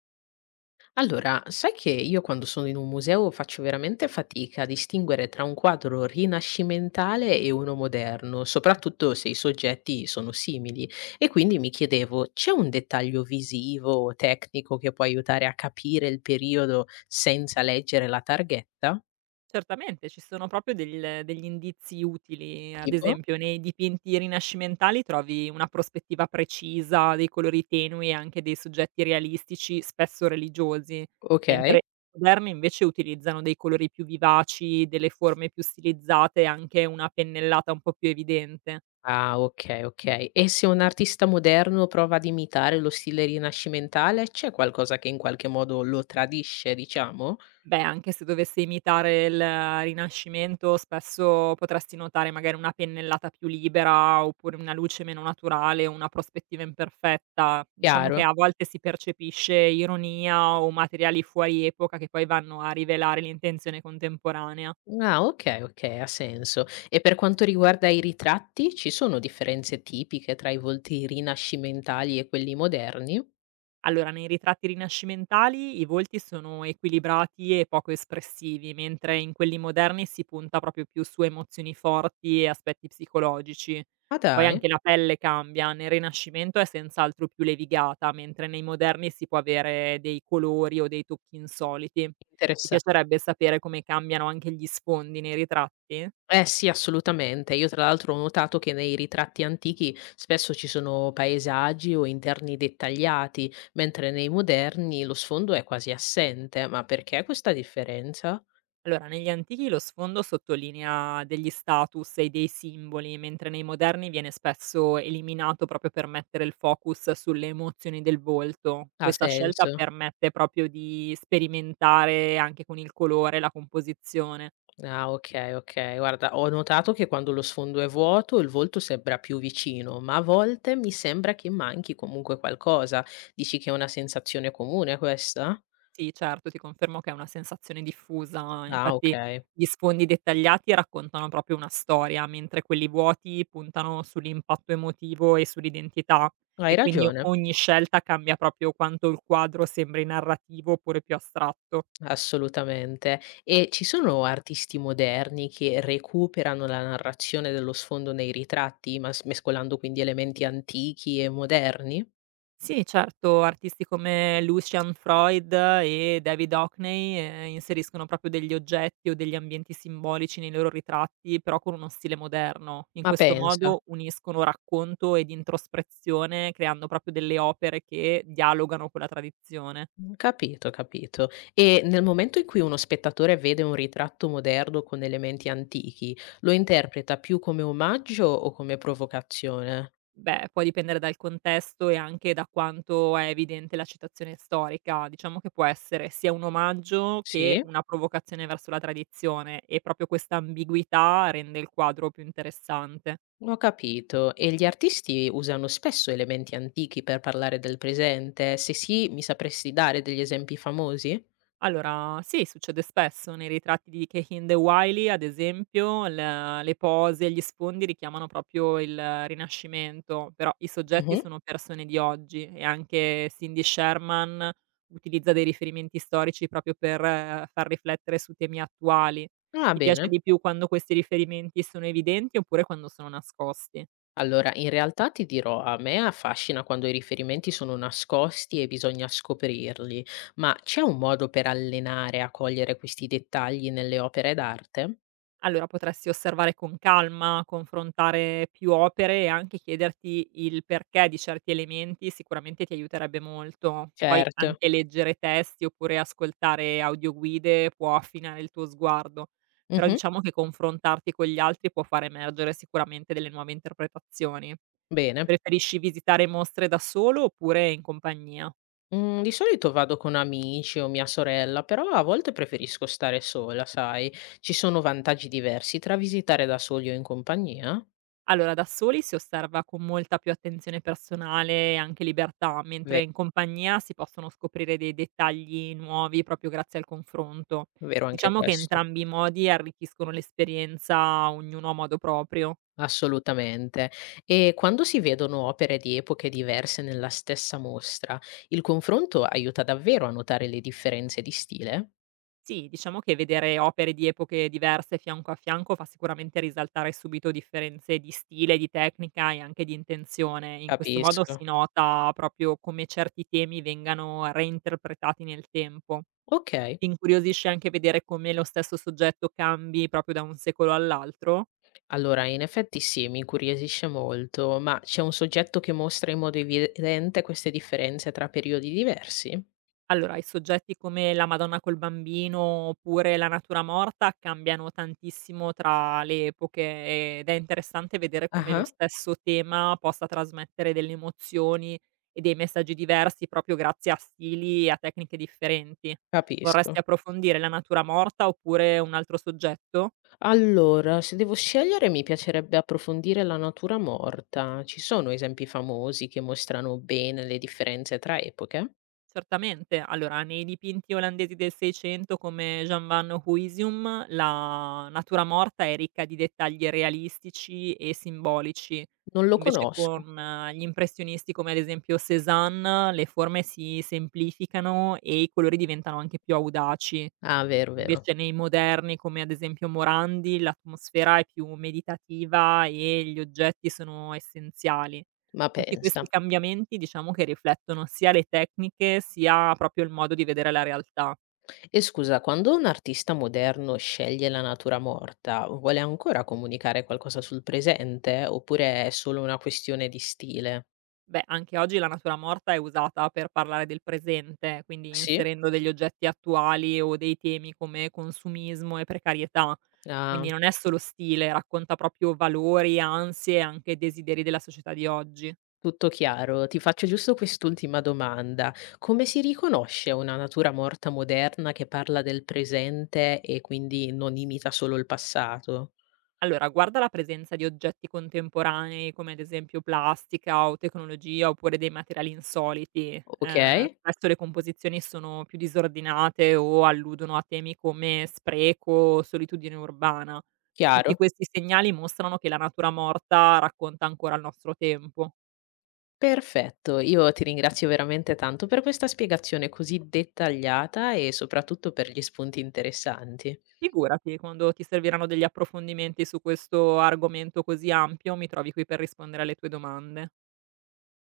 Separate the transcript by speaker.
Speaker 1: Allora, sai che io quando sono in un museo faccio veramente fatica a distinguere tra un quadro rinascimentale e uno moderno, soprattutto se i soggetti sono simili. E quindi mi chiedevo, c'è un dettaglio visivo o tecnico che può aiutare a capire il periodo senza leggere la targhetta?
Speaker 2: Certamente, ci sono proprio del degli indizi utili, ad
Speaker 1: Tipo?
Speaker 2: esempio nei dipinti rinascimentali trovi una prospettiva precisa, dei colori tenui e anche dei soggetti realistici, spesso religiosi,
Speaker 1: Ok.
Speaker 2: mentre i moderni invece utilizzano dei colori più vivaci, delle forme più stilizzate e anche una pennellata un po' più evidente.
Speaker 1: Ah, ok, ok. E se un artista moderno prova ad imitare lo stile rinascimentale, c'è qualcosa che in qualche modo lo tradisce, diciamo?
Speaker 2: Beh, anche se dovesse imitare il Rinascimento, spesso potresti notare magari una pennellata più libera, oppure una luce meno naturale, una prospettiva imperfetta. Diciamo che
Speaker 1: Chiaro?
Speaker 2: a volte si percepisce ironia o materiali fuori epoca che poi vanno a rivelare l'intenzione contemporanea.
Speaker 1: Ah, okay, okay, ha senso. E per quanto riguarda i ritratti, ci sono differenze tipiche tra i volti rinascimentali e quelli moderni?
Speaker 2: Allora, nei ritratti rinascimentali i volti sono equilibrati e poco espressivi, mentre in quelli moderni si punta proprio più su emozioni forti e aspetti psicologici.
Speaker 1: Ma
Speaker 2: Poi
Speaker 1: dai,
Speaker 2: anche la pelle cambia, nel Rinascimento è senz'altro più levigata, mentre nei moderni si può avere dei colori o dei tocchi insoliti. Ti
Speaker 1: interessa
Speaker 2: piacerebbe sapere come cambiano anche gli sfondi nei ritratti?
Speaker 1: eh sì, assolutamente. Io tra l'altro ho notato che nei ritratti antichi spesso ci sono paesaggi o interni dettagliati, mentre nei moderni lo sfondo è quasi assente. Ma perché questa differenza?
Speaker 2: Allora, negli antichi lo sfondo sottolinea degli status e dei simboli, mentre nei moderni viene spesso eliminato proprio per mettere il focus sulle emozioni del volto.
Speaker 1: Ha
Speaker 2: Questa scelta
Speaker 1: senso.
Speaker 2: permette proprio di sperimentare anche con il colore, la composizione.
Speaker 1: Ah, okay, okay. Guarda, ho notato che quando lo sfondo è vuoto il volto sembra più vicino, ma a volte mi sembra che manchi comunque qualcosa. Dici che è una sensazione comune questa?
Speaker 2: Sì, certo, ti confermo che è una sensazione diffusa,
Speaker 1: Ah,
Speaker 2: infatti
Speaker 1: okay.
Speaker 2: gli sfondi dettagliati raccontano proprio una storia, mentre quelli vuoti puntano sull'impatto emotivo e sull'identità,
Speaker 1: Hai
Speaker 2: e quindi
Speaker 1: ragione,
Speaker 2: ogni scelta cambia proprio quanto il quadro sembri narrativo oppure più astratto.
Speaker 1: assolutamente. E ci sono artisti moderni che recuperano la narrazione dello sfondo nei ritratti, mas mescolando quindi elementi antichi e moderni?
Speaker 2: Sì, certo, artisti come Lucian Freud e David Hockney, inseriscono proprio degli oggetti o degli ambienti simbolici nei loro ritratti, però con uno stile moderno. In
Speaker 1: Ma
Speaker 2: questo
Speaker 1: pensa.
Speaker 2: modo uniscono racconto ed introspezione, creando proprio delle opere che dialogano con la tradizione.
Speaker 1: Capito, capito. E nel momento in cui uno spettatore vede un ritratto moderno con elementi antichi, lo interpreta più come omaggio o come provocazione?
Speaker 2: Beh, può dipendere dal contesto e anche da quanto è evidente la citazione storica. Diciamo che può essere sia un omaggio che
Speaker 1: Sì?
Speaker 2: una provocazione verso la tradizione e proprio questa ambiguità rende il quadro più interessante.
Speaker 1: Ho capito. E gli artisti usano spesso elementi antichi per parlare del presente? Se sì, mi sapresti dare degli esempi famosi?
Speaker 2: Allora, sì, succede spesso nei ritratti di Cahill e Wiley, ad esempio, l le pose e gli sfondi richiamano proprio il Rinascimento, però i soggetti
Speaker 1: Mh-mh.
Speaker 2: sono persone di oggi, e anche Cindy Sherman utilizza dei riferimenti storici proprio per far riflettere su temi attuali.
Speaker 1: Ah,
Speaker 2: Ti piace
Speaker 1: bene.
Speaker 2: di più quando questi riferimenti sono evidenti oppure quando sono nascosti?
Speaker 1: Allora, in realtà ti dirò, a me affascina quando i riferimenti sono nascosti e bisogna scoprirli, ma c'è un modo per allenare a cogliere questi dettagli nelle opere d'arte?
Speaker 2: Allora, potresti osservare con calma, confrontare più opere e anche chiederti il perché di certi elementi, sicuramente ti aiuterebbe molto. Poi
Speaker 1: Certo.
Speaker 2: anche leggere testi oppure ascoltare audioguide può affinare il tuo sguardo, però
Speaker 1: Mhm,
Speaker 2: diciamo che confrontarti con gli altri può far emergere sicuramente delle nuove interpretazioni.
Speaker 1: bene.
Speaker 2: Preferisci visitare mostre da solo oppure in compagnia?
Speaker 1: Mm, di solito vado con amici o mia sorella, però a volte preferisco stare sola, sai? Ci sono vantaggi diversi tra visitare da soli o in compagnia?
Speaker 2: Allora, da soli si osserva con molta più attenzione personale e anche libertà,
Speaker 1: Ve-
Speaker 2: mentre in compagnia si possono scoprire dei dettagli nuovi proprio grazie al confronto.
Speaker 1: Vero anche
Speaker 2: Diciamo che
Speaker 1: questo.
Speaker 2: entrambi i modi arricchiscono l'esperienza, ognuno a modo proprio.
Speaker 1: Assolutamente. E quando si vedono opere di epoche diverse nella stessa mostra, il confronto aiuta davvero a notare le differenze di stile?
Speaker 2: Sì, diciamo che vedere opere di epoche diverse fianco a fianco fa sicuramente risaltare subito differenze di stile, di tecnica e anche di intenzione. In questo modo si
Speaker 1: Capisco.
Speaker 2: nota proprio come certi temi vengano reinterpretati nel tempo.
Speaker 1: Ok.
Speaker 2: Ti incuriosisce anche vedere come lo stesso soggetto cambi proprio da un secolo all'altro?
Speaker 1: Allora, in effetti sì, mi incuriosisce molto, ma c'è un soggetto che mostra in modo evidente queste differenze tra periodi diversi?
Speaker 2: Allora, i soggetti come la Madonna col bambino oppure la natura morta cambiano tantissimo tra le epoche ed è interessante vedere come lo
Speaker 1: Ah,
Speaker 2: stesso tema possa trasmettere delle emozioni e dei messaggi diversi proprio grazie a stili e a tecniche differenti. Vorresti
Speaker 1: capisco.
Speaker 2: approfondire la natura morta oppure un altro soggetto?
Speaker 1: Allora, se devo scegliere, mi piacerebbe approfondire la natura morta. Ci sono esempi famosi che mostrano bene le differenze tra epoche?
Speaker 2: Certamente. Allora, nei dipinti olandesi del 600 come Jan van Huysum, la natura morta è ricca di dettagli realistici e simbolici.
Speaker 1: Non lo
Speaker 2: Invece
Speaker 1: conosco.
Speaker 2: con gli impressionisti come ad esempio Cézanne, le forme si semplificano e i colori diventano anche più audaci.
Speaker 1: Ah, vero, vero.
Speaker 2: Invece nei moderni, come ad esempio Morandi, l'atmosfera è più meditativa e gli oggetti sono essenziali.
Speaker 1: Ma
Speaker 2: Tutti questi
Speaker 1: pensa.
Speaker 2: cambiamenti diciamo che riflettono sia le tecniche, sia proprio il modo di vedere la realtà.
Speaker 1: E scusa, quando un artista moderno sceglie la natura morta, vuole ancora comunicare qualcosa sul presente oppure è solo una questione di stile?
Speaker 2: Beh, anche oggi la natura morta è usata per parlare del presente, quindi
Speaker 1: Sì?
Speaker 2: inserendo degli oggetti attuali o dei temi come consumismo e precarietà.
Speaker 1: Ah,
Speaker 2: Quindi non è solo stile, racconta proprio valori, ansie e anche desideri della società di oggi.
Speaker 1: tutto chiaro. Ti faccio giusto quest'ultima domanda. Come si riconosce una natura morta moderna che parla del presente e quindi non imita solo il passato?
Speaker 2: Allora, guarda la presenza di oggetti contemporanei, come ad esempio plastica o tecnologia, oppure dei materiali insoliti.
Speaker 1: Ok,
Speaker 2: Spesso le composizioni sono più disordinate o alludono a temi come spreco o solitudine urbana. Tutti
Speaker 1: chiaro.
Speaker 2: questi segnali mostrano che la natura morta racconta ancora il nostro tempo.
Speaker 1: Perfetto, io ti ringrazio veramente tanto per questa spiegazione così dettagliata e soprattutto per gli spunti interessanti.
Speaker 2: Figurati, quando ti serviranno degli approfondimenti su questo argomento così ampio, mi trovi qui per rispondere alle tue domande.